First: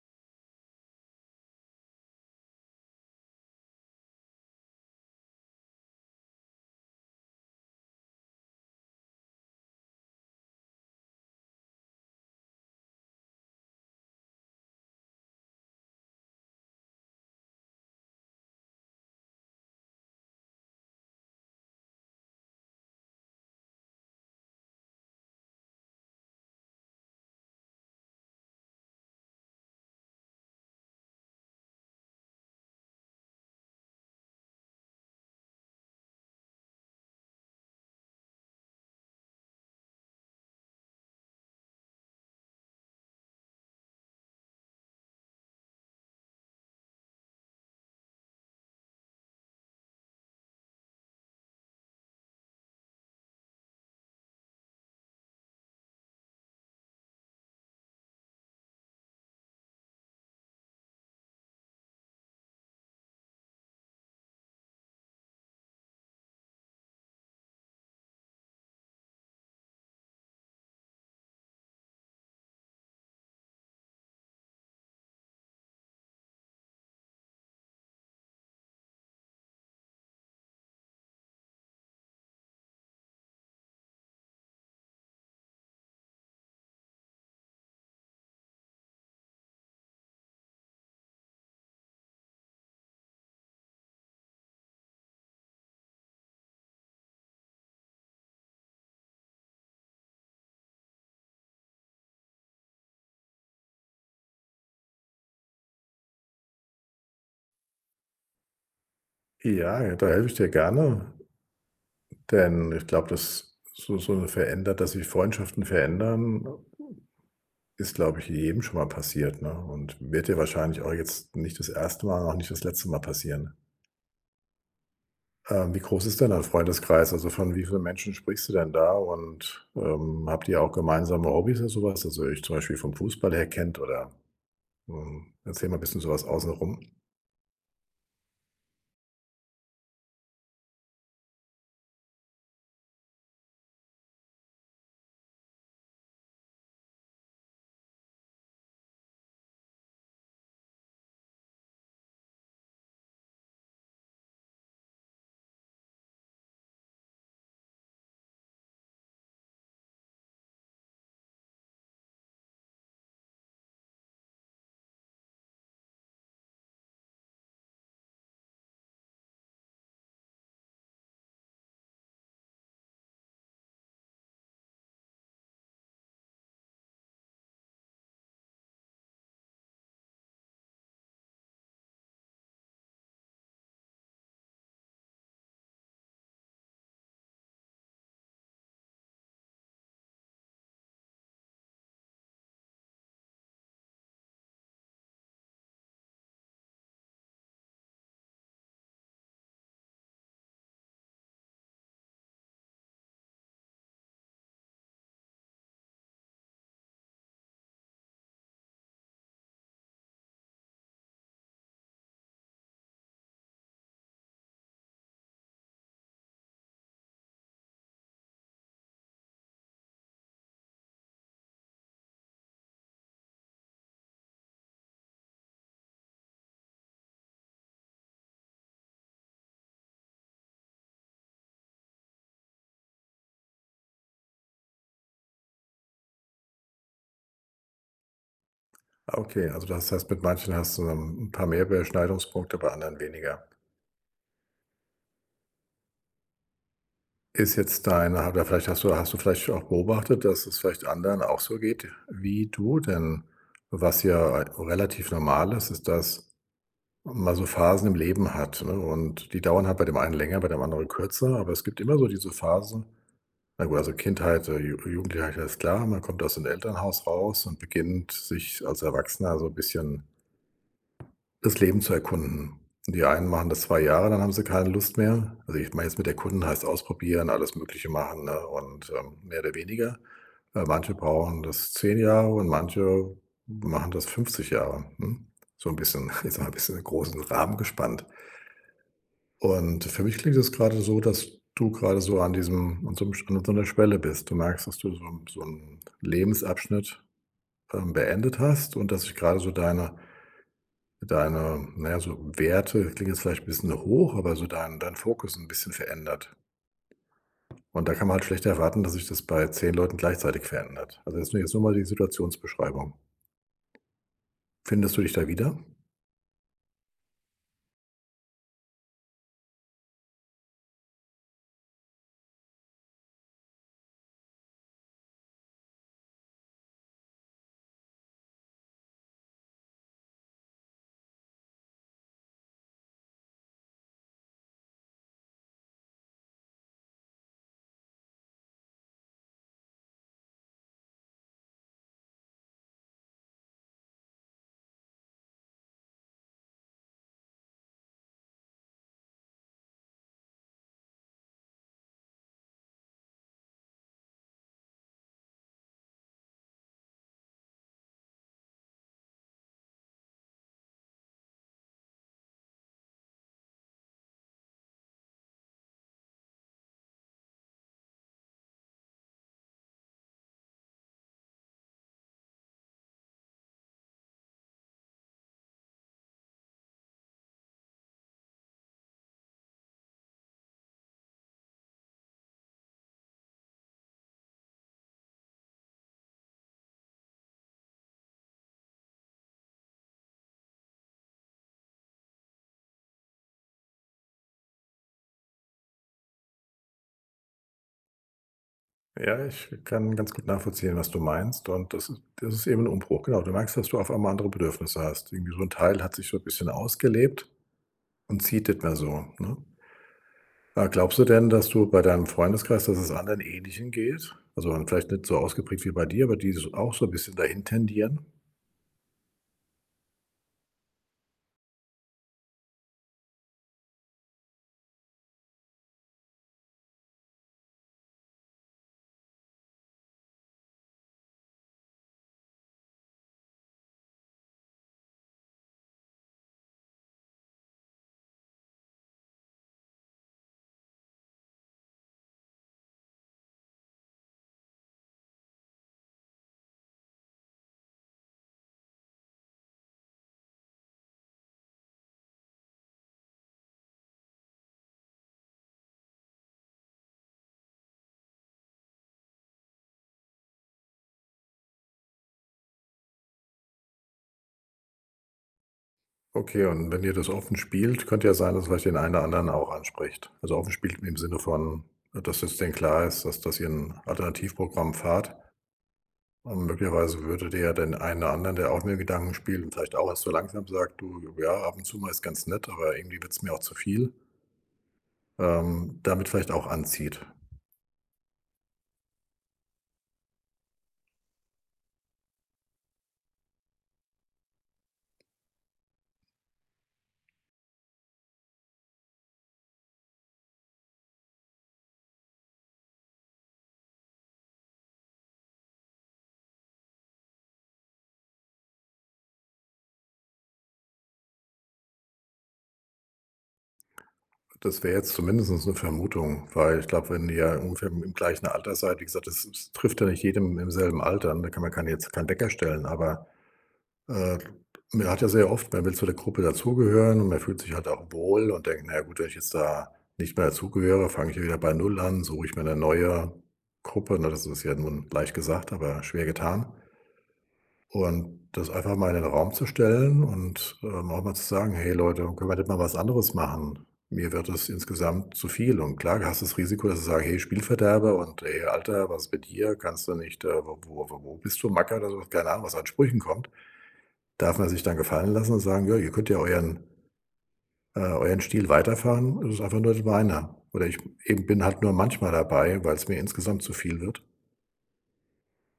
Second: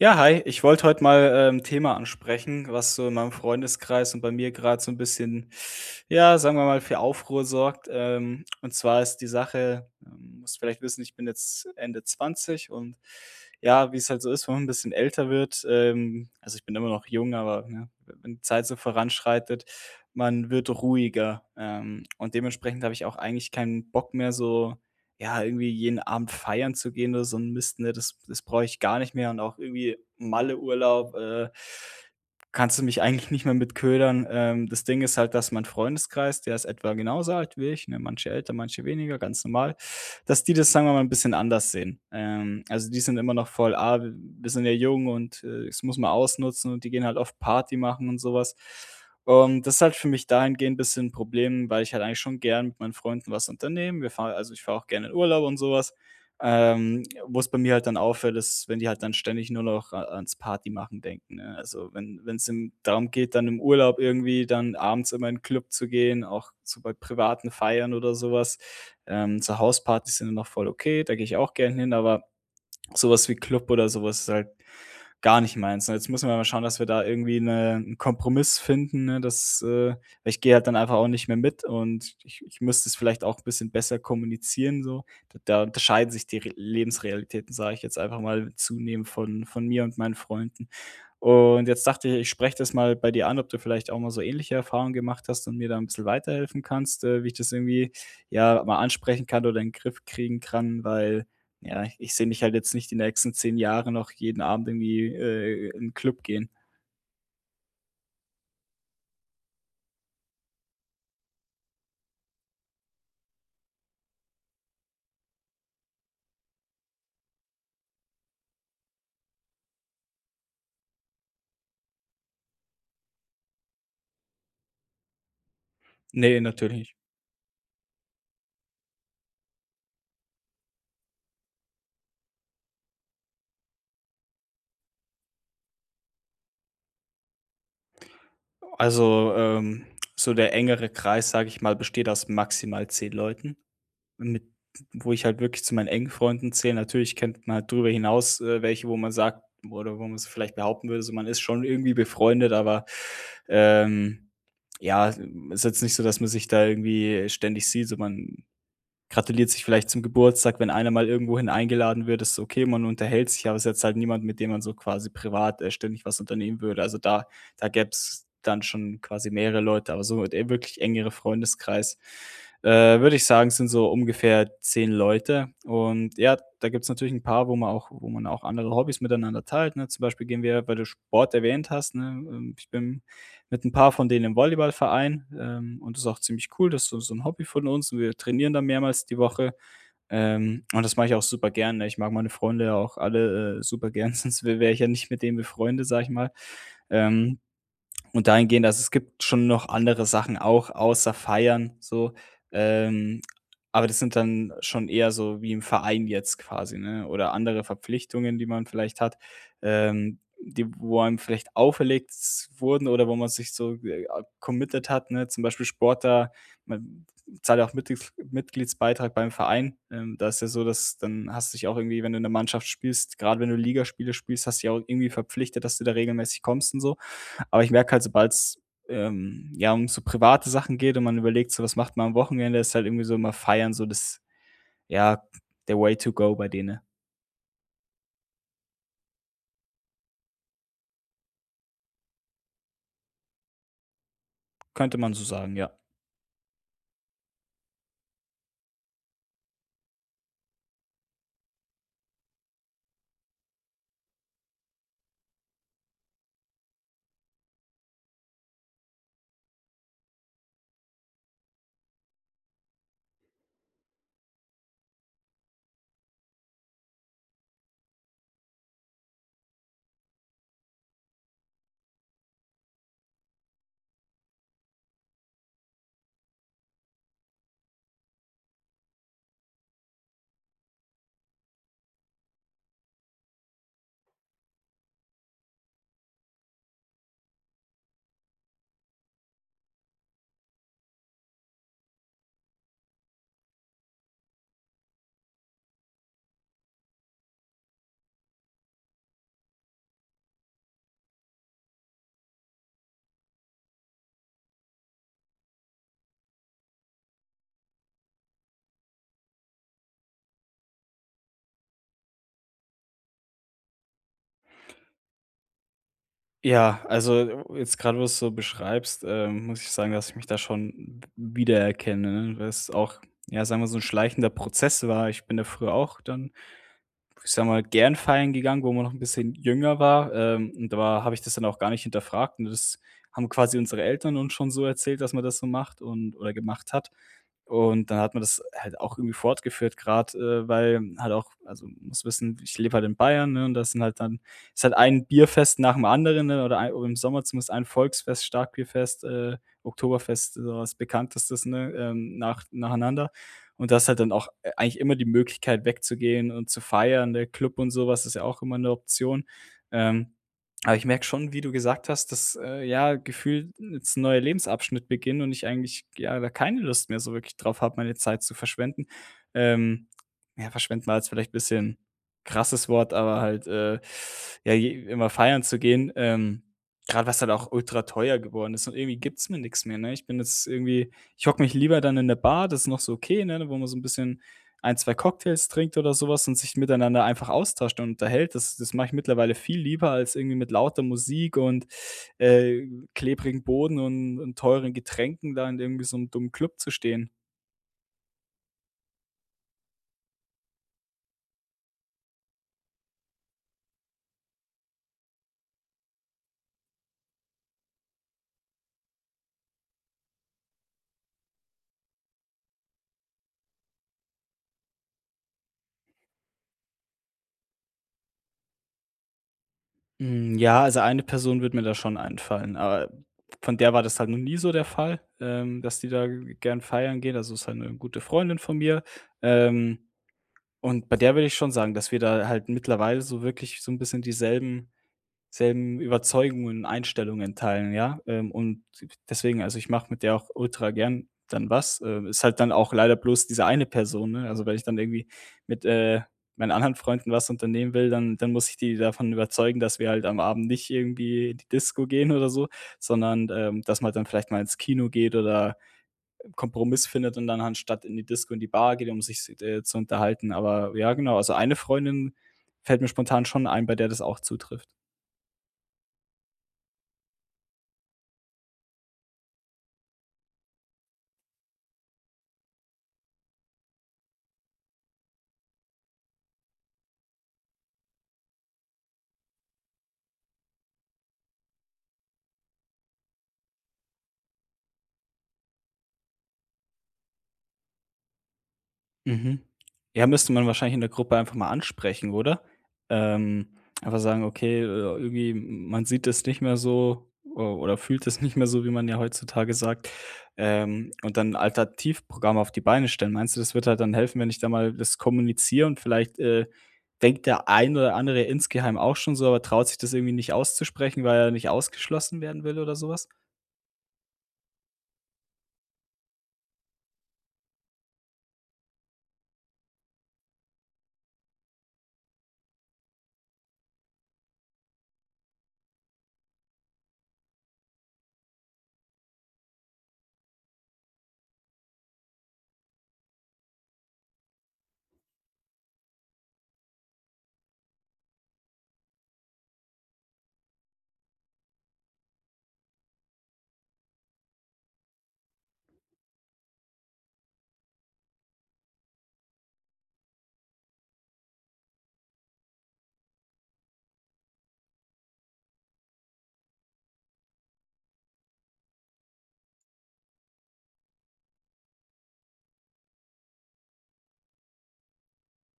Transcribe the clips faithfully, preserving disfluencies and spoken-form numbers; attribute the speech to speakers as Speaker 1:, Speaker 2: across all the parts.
Speaker 1: Ja, hi. Ich wollte heute mal äh, 'n Thema ansprechen, was so in meinem Freundeskreis und bei mir gerade so ein bisschen, ja, sagen wir mal, für Aufruhr sorgt. Ähm, und zwar ist die Sache, ähm, musst vielleicht wissen, ich bin jetzt Ende zwanzig. Und ja, wie es halt so ist, wenn man ein bisschen älter wird, ähm also, ich bin immer noch jung, aber, ne, wenn die Zeit so voranschreitet, man wird ruhiger. Ähm, und dementsprechend habe ich auch eigentlich keinen Bock mehr, so ja, irgendwie jeden Abend feiern zu gehen oder so 'n Mist, ne, das das brauche ich gar nicht mehr und auch irgendwie Malle-Urlaub, äh, kannst du mich eigentlich nicht mehr mit ködern. Ähm, das Ding ist halt, dass mein Freundeskreis, der ist etwa genauso alt wie ich, ne, manche älter, manche weniger, ganz normal, dass die das, sagen wir mal, ein bisschen anders sehen. Ähm, also, die sind immer noch voll: „Ah, wir sind ja jung und, äh, das muss man ausnutzen" und die gehen halt oft Party machen und sowas. Und das ist halt für mich dahingehend ein bisschen 'n Problem, weil ich halt eigentlich schon gern mit meinen Freunden was unternehmen. Wir fahren Also, ich fahre auch gerne in Urlaub und sowas. Was. Ähm, wo's bei mir halt dann auffällt, ist, wenn die halt dann ständig nur noch a ans Party machen denken, ne? Also, wenn wenn's im darum geht, dann im Urlaub irgendwie dann abends immer in den Club zu gehen, auch so bei privaten Feiern oder sowas. Ähm, so Hauspartys sind ja noch voll okay, da gehe ich auch gern hin, aber sowas wie Club oder sowas ist halt gar nicht meins. Und jetzt müssen wir mal schauen, dass wir da irgendwie 'ne 'n Kompromiss finden, ne, dass äh, ich gehe halt dann einfach auch nicht mehr mit und ich ich müsste es vielleicht auch ein bisschen besser kommunizieren so. D da unterscheiden sich die Re Lebensrealitäten, sage ich jetzt einfach mal zunehmend von von mir und meinen Freunden. Und jetzt dachte ich, ich spreche das mal bei dir an, ob du vielleicht auch mal so ähnliche Erfahrungen gemacht hast und mir da ein bisschen weiterhelfen kannst, äh, wie ich das irgendwie, ja, mal ansprechen kann oder in den Griff kriegen kann, weil ja, ich ich sehe mich halt jetzt nicht die nächsten zehn Jahre noch jeden Abend irgendwie, äh, in 'n Club gehen.
Speaker 2: Ja, ja, da helfe ich dir gerne, denn ich glaube, dass so so 'ne verändert dass sich Freundschaften verändern, ist, glaube ich, jedem schon mal passiert, ne, und wird dir wahrscheinlich auch jetzt nicht das erste Mal und auch nicht das letzte Mal passieren. Ähm, wie groß ist denn
Speaker 1: Nee,
Speaker 2: dein
Speaker 1: natürlich.
Speaker 2: Freundeskreis? Also, von wie vielen Menschen sprichst du denn da und, ähm, habt ihr auch gemeinsame Hobbys oder sowas? Also, ich zum Beispiel vom Fußball her kennt oder, hm, erzähl mal ein bisschen sowas außenrum.
Speaker 1: Also, ähm, so der engere Kreis, sage ich mal, besteht aus maximal zehn Leuten, mit wo ich halt wirklich zu meinen engen Freunden zähle. Natürlich kennt man halt drüber hinaus, äh, welche, wo man sagt oder wo man's vielleicht behaupten würde, so man ist schon irgendwie befreundet, aber, ähm, ja, ist jetzt nicht so, dass man sich da irgendwie ständig sieht, so man gratuliert sich vielleicht zum Geburtstag, wenn einer mal irgendwohin eingeladen wird, ist okay, man unterhält sich, aber es ist jetzt halt niemand, mit dem man so quasi privat, äh, ständig was unternehmen würde. Also, da da gäb's dann schon quasi mehrere Leute, aber so der wirklich engere Freundeskreis, äh, würde ich sagen, sind so ungefähr zehn Leute. Und ja, da gibt's natürlich ein paar, wo man auch wo man auch andere Hobbys miteinander teilt, ne? Zum Beispiel gehen wir, weil du Sport erwähnt hast, ne, ähm ich bin mit ein paar von denen im Volleyballverein, ähm, und das ist auch ziemlich cool. Das ist so so 'n Hobby von uns und wir trainieren da mehrmals die Woche. Ähm, und das mache ich auch super gern, ne? Ich mag meine Freunde ja auch alle, äh, super gern, sonst wäre ich ja nicht mit denen befreundet, sag ich mal. Ähm und dahingehend also, es gibt schon noch andere Sachen auch außer Feiern so, ähm, aber das sind dann schon eher so wie im Verein jetzt quasi, ne, oder andere Verpflichtungen, die man vielleicht hat, ähm, die wo einem vielleicht auferlegt s wurden oder wo man sich so, äh, committed hat, ne? Zum Beispiel Sport, da man zahlt ja auch Mitglieds Mitgliedsbeitrag beim Verein. Ähm, da ist ja so, dass dann hast du dich auch irgendwie, wenn du in der Mannschaft spielst, gerade wenn du Ligaspiele spielst, hast du dich auch irgendwie verpflichtet, dass du da regelmäßig kommst und so. Aber ich merke halt, sobald's, ähm, ja, um so private Sachen geht und man überlegt so, was macht man am Wochenende, ist halt irgendwie so immer feiern, so das ja, der Way to go bei denen.
Speaker 2: Ah, okay, also das heißt, mit manchen hast du ein paar mehr Überschneidungspunkte, bei anderen weniger.
Speaker 1: Könnte man so sagen, ja.
Speaker 2: Ist jetzt deine oder vielleicht hast du hast du vielleicht auch beobachtet, dass es vielleicht anderen auch so geht wie du? Denn was ja relativ normal ist, ist, dass man so Phasen im Leben hat, ne? Und die dauern halt bei dem einen länger, bei dem anderen kürzer, aber es gibt immer so diese Phasen. Na gut, also Kindheit, äh, Ju Jugendlichkeit ist klar, man kommt aus dem Elternhaus raus und beginnt sich als Erwachsener so ein bisschen das Leben zu erkunden. Die einen machen das zwei Jahre, dann haben sie keine Lust mehr. Also, ich meine jetzt mit erkunden heißt ausprobieren, alles Mögliche machen, ne, und, ähm, mehr oder weniger. Äh, manche brauchen das zehn Jahre und manche machen das fünfzig Jahre, ne? So ein bisschen jetzt mal ein bisschen in den großen Rahmen gespannt. Und für mich klingt es gerade so, dass du gerade so an diesem an so 'nem an so 'ner Schwelle bist. Du merkst, dass du so 'n so 'n Lebensabschnitt, ähm, beendet hast und dass sich gerade so deine deine, naja, so Werte klingt jetzt vielleicht 'n bisschen hoch, aber so dein dein Fokus ein bisschen verändert. Und da kann man halt schlecht erwarten, dass sich das bei zehn Leuten gleichzeitig verändert. Also, jetzt nur jetzt nur mal die Situationsbeschreibung. Findest du dich da wieder?
Speaker 1: Ja, also jetzt gerade wo du's so beschreibst, ähm, muss ich sagen, dass ich mich da schon w wiedererkenne, ne? Weil es auch, ja, sagen wir, so ein schleichender Prozess war. Ich bin da früher auch dann ich sag mal, gern feiern gegangen, wo man noch ein bisschen jünger war, ähm, und da habe ich das dann auch gar nicht hinterfragt, ne? Das haben quasi unsere Eltern uns schon so erzählt, dass man das so macht und oder gemacht hat. Und dann hat man das halt auch irgendwie fortgeführt, gerade äh, weil halt auch also, muss wissen, ich lebe halt in Bayern, ne, und das sind halt dann ist halt ein Bierfest nach dem anderen, ne, oder ein oder im Sommer zumindest ein Volksfest, Starkbierfest, äh, Oktoberfest, so was Bekanntestes, ne, ähm, nach nacheinander. Und das ist halt dann auch, äh, eigentlich immer die Möglichkeit wegzugehen und zu feiern. Der Club und sowas ist ja auch immer eine Option. Ähm aber ich merke schon, wie du gesagt hast, dass, äh, ja, gefühlt jetzt 'n neuer Lebensabschnitt beginnt und ich eigentlich, ja, da keine Lust mehr so wirklich drauf habe, meine Zeit zu verschwenden. Ähm, ja, verschwenden war jetzt vielleicht ein bisschen krasses Wort, aber halt, äh, ja, je immer feiern zu gehen, ähm, grad was halt auch ultra teuer geworden ist und irgendwie gibt's mir nichts mehr, ne? Ich bin jetzt irgendwie ich hocke mich lieber dann in der Bar, das ist noch so okay, ne, wo man so ein bisschen ein, zwei Cocktails trinkt oder sowas und sich miteinander einfach austauscht und unterhält. Das das mache ich mittlerweile viel lieber als irgendwie mit lauter Musik und, äh, klebrigem Boden und und teuren Getränken da in irgendwie so einem dummen Club zu stehen.
Speaker 2: Ja, ich kann ganz gut nachvollziehen, was du meinst, und das ist das ist eben ein Umbruch. Genau, du merkst, dass du auf einmal andere Bedürfnisse hast. Irgendwie so ein Teil hat sich so ein bisschen ausgelebt und zieht nicht mehr so, ne? Ja, glaubst du denn, dass du bei deinem Freundeskreis, dass es anderen Ähnlichen geht? Also, vielleicht nicht so ausgeprägt wie bei dir, aber die so auch so ein bisschen dahin tendieren?
Speaker 1: Hm, ja, also eine Person wird mir da schon einfallen, aber von der war das halt noch nie so der Fall, ähm, dass die da g gern feiern geht. Also, ist halt 'ne gute Freundin von mir, ähm, und bei der würde ich schon sagen, dass wir da halt mittlerweile so wirklich so ein bisschen dieselben selben Überzeugungen und Einstellungen teilen, ja? Ähm, und deswegen also, ich mache mit der auch ultra gern dann was. Äh, ist halt dann auch leider bloß diese eine Person, ne? Also, wenn ich dann irgendwie mit, äh, meinen anderen Freunden was unternehmen will, dann dann muss ich die davon überzeugen, dass wir halt am Abend nicht irgendwie in die Disco gehen oder so, sondern, ähm, dass man dann vielleicht mal ins Kino geht oder einen Kompromiss findet und dann anstatt in die Disco in die Bar geht, um sich, äh, zu unterhalten. Aber ja, genau, also eine Freundin fällt mir spontan schon ein, bei der das auch zutrifft.
Speaker 2: Okay, und wenn ihr das offen spielt, könnte ja sein, dass es vielleicht den einen oder anderen auch anspricht. Also, offen spielt im Sinne von, dass es denen klar ist, dass dass ihr ein Alternativprogramm fahrt. Und möglicherweise würde ihr ja den einen oder anderen, der auch mit Gedanken spielt und vielleicht auch erst so langsam sagt: „Du, ja, ab und zu mal ist ganz nett, aber irgendwie wird es mir auch zu viel“, ähm, damit vielleicht auch anzieht.
Speaker 1: Mhm. Ja, müsste man wahrscheinlich in der Gruppe einfach mal ansprechen, oder? Ähm, Einfach sagen: „Okay, äh, irgendwie man sieht es nicht mehr so o oder fühlt es nicht mehr so", wie man ja heutzutage sagt, ähm, und dann 'n Alternativprogramm auf die Beine stellen. Meinst du, das wird halt dann helfen, wenn ich da mal das kommuniziere und vielleicht, äh, denkt der ein oder andere insgeheim auch schon so, aber traut sich das irgendwie nicht auszusprechen, weil er nicht ausgeschlossen werden will oder sowas?
Speaker 2: Das wäre jetzt zumindest eine Vermutung, weil ich glaube, wenn ihr ungefähr im im gleichen Alter seid, wie gesagt, das es trifft ja nicht jedem im selben Alter, ne? Da kann man keine jetzt keinen Wecker stellen, aber, äh, man hat ja sehr oft, man will zu der Gruppe dazugehören und man fühlt sich halt auch wohl und denkt: „Na ja gut, wenn ich jetzt da nicht mehr dazugehöre, fange ich ja wieder bei Null an, suche ich mir eine neue Gruppe“, ne? Das ist ja nun leicht gesagt, aber schwer getan. Und das einfach mal in den Raum zu stellen und, ähm, auch mal zu sagen: „Hey Leute, können wir nicht mal was anderes machen? Mir wird es insgesamt zu viel.“ Und klar hast du das Risiko, dass sie sagen: „Hey, Spielverderber“ und „Hey, Alter, was ist mit dir? Kannst du nicht, äh, wo wo wo wo bist du, Macker?“ oder so, keine Ahnung, was an Sprüchen kommt. Darf man sich dann gefallen lassen und sagen: „Ja, ihr könnt ja euren äh, euren Stil weiterfahren. Es ist einfach nur nicht meiner.“ Oder ich eben bin halt nur manchmal dabei, weil es mir insgesamt zu viel wird.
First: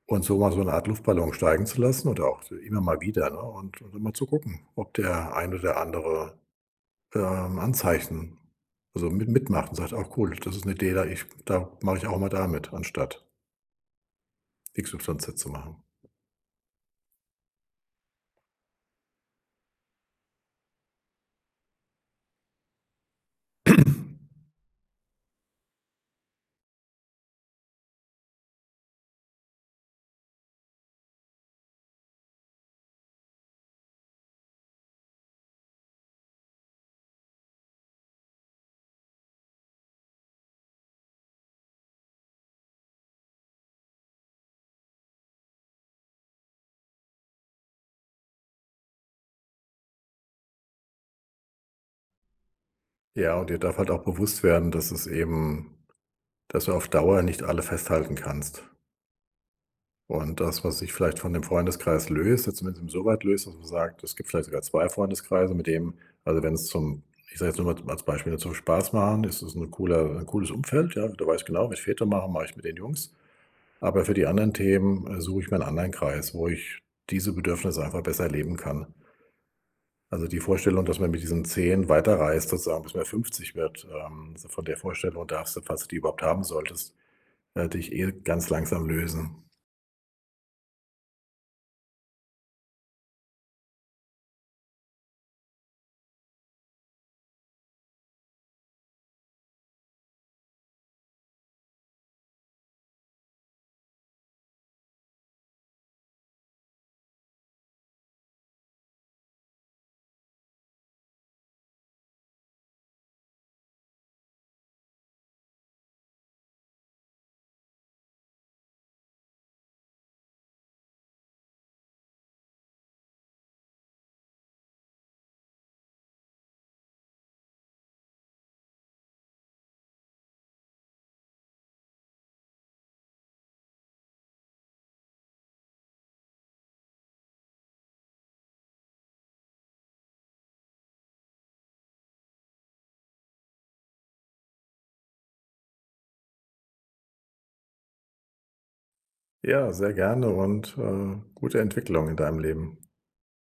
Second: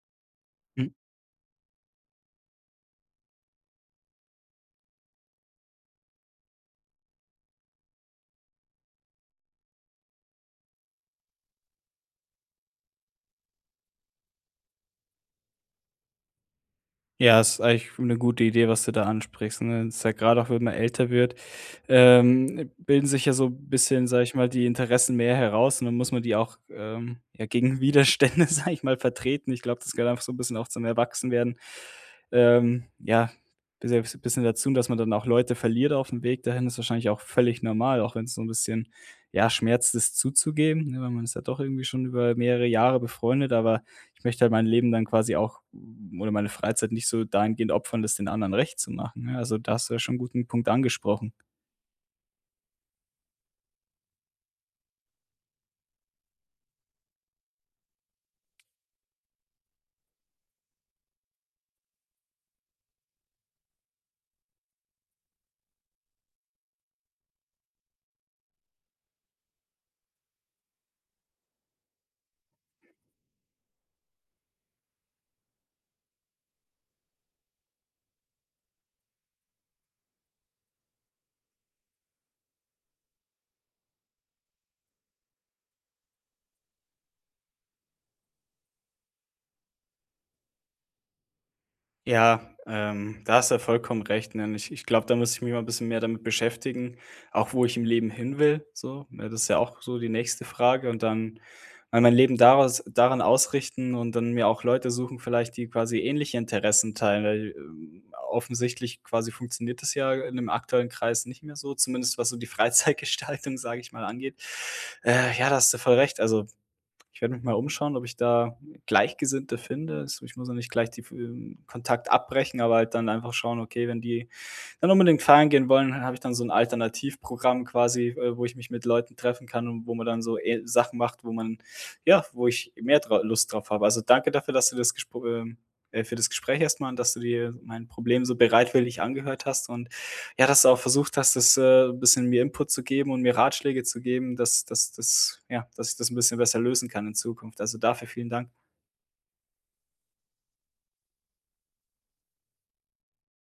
Speaker 2: Und so mal so eine Art Luftballon steigen zu lassen oder auch so immer mal wieder, ne, und und immer zu gucken, ob der ein oder andere, ähm, Anzeichen, also mit mitmacht und sagt: auch cool, das ist eine Idee, da ich da mache ich auch mal da mit, anstatt X Y Z zu machen.“
Speaker 1: Ja, ist eigentlich eine gute Idee, was du da ansprichst, ne? Ist ja gerade auch, wenn man älter wird, ähm, bilden sich ja so ein bisschen, sage ich mal, die Interessen mehr heraus und dann muss man die auch, ähm, ja, gegen Widerstände, sage ich mal, vertreten. Ich glaube, das gehört einfach so ein bisschen auch zum Erwachsenwerden, ähm, ja, selbst bisschen dazu, dass man dann auch Leute verliert auf dem Weg dahin, ist wahrscheinlich auch völlig normal, auch wenn es so ein bisschen, ja, schmerzt, das zuzugeben, ne, weil man ist ja doch irgendwie schon über mehrere Jahre befreundet, aber ich möchte halt mein Leben dann quasi auch mm, oder meine Freizeit nicht so dahingehend opfern, das den anderen recht zu machen, ne? Also, da hast du ja schon einen guten Punkt angesprochen.
Speaker 2: Ja, und dir darf halt auch bewusst werden, dass es eben, dass du auf Dauer nicht alle festhalten kannst. Und das, was sich vielleicht von dem Freundeskreis löst, jetzt zumindest insoweit löst, dass man sagt, es gibt vielleicht sogar zwei Freundeskreise, mit dem, also, wenn es zum, ich sage jetzt nur mal als Beispiel, nur zum Spaß machen, ist es ein cooler, ein cooles Umfeld, ja. Da weiß ich genau, wenn ich Väter mache, mache ich mit den Jungs. Aber für die anderen Themen, äh, suche ich mir einen anderen Kreis, wo ich diese Bedürfnisse einfach besser leben kann. Also, die Vorstellung, dass man mit diesen zehn weiterreist sozusagen, bis man fünfzig wird, ähm, so von der Vorstellung darfst du, falls du die überhaupt haben solltest, äh, dich eh ganz langsam lösen.
Speaker 1: Ja, ähm, da hast du ja vollkommen recht, ne? Und ich ich glaube, da muss ich mich mal ein bisschen mehr damit beschäftigen, auch wo ich im Leben hin will, so, ne? Das ist ja auch so die nächste Frage und dann mal mein Leben daraus daran ausrichten und dann mir auch Leute suchen vielleicht, die quasi ähnliche Interessen teilen, weil, ähm, offensichtlich quasi funktioniert das ja in dem aktuellen Kreis nicht mehr so, zumindest was so die Freizeitgestaltung, sage ich mal, angeht. Äh, ja, da hast du voll recht. Also ich werde mich mal umschauen, ob ich da Gleichgesinnte finde. Es ich muss ja nicht gleich die ähm, Kontakt abbrechen, aber halt dann einfach schauen, okay, wenn die dann unbedingt feiern gehen wollen. Dann habe ich dann so ein Alternativprogramm quasi, äh, wo ich mich mit Leuten treffen kann und wo man dann so äh Sachen macht, wo man ja, wo ich mehr dra Lust drauf habe. Also, danke dafür, dass du das Gespr ähm, äh, für das Gespräch erstmal und dass du dir mein Problem so bereitwillig angehört hast und ja, dass du auch versucht hast, das, äh, ein bisschen mir Input zu geben und mir Ratschläge zu geben, dass dass dass ja, dass ich das ein bisschen besser lösen kann in Zukunft. Also, dafür vielen Dank.
Speaker 2: Ja, sehr gerne und, äh, gute Entwicklung in deinem Leben.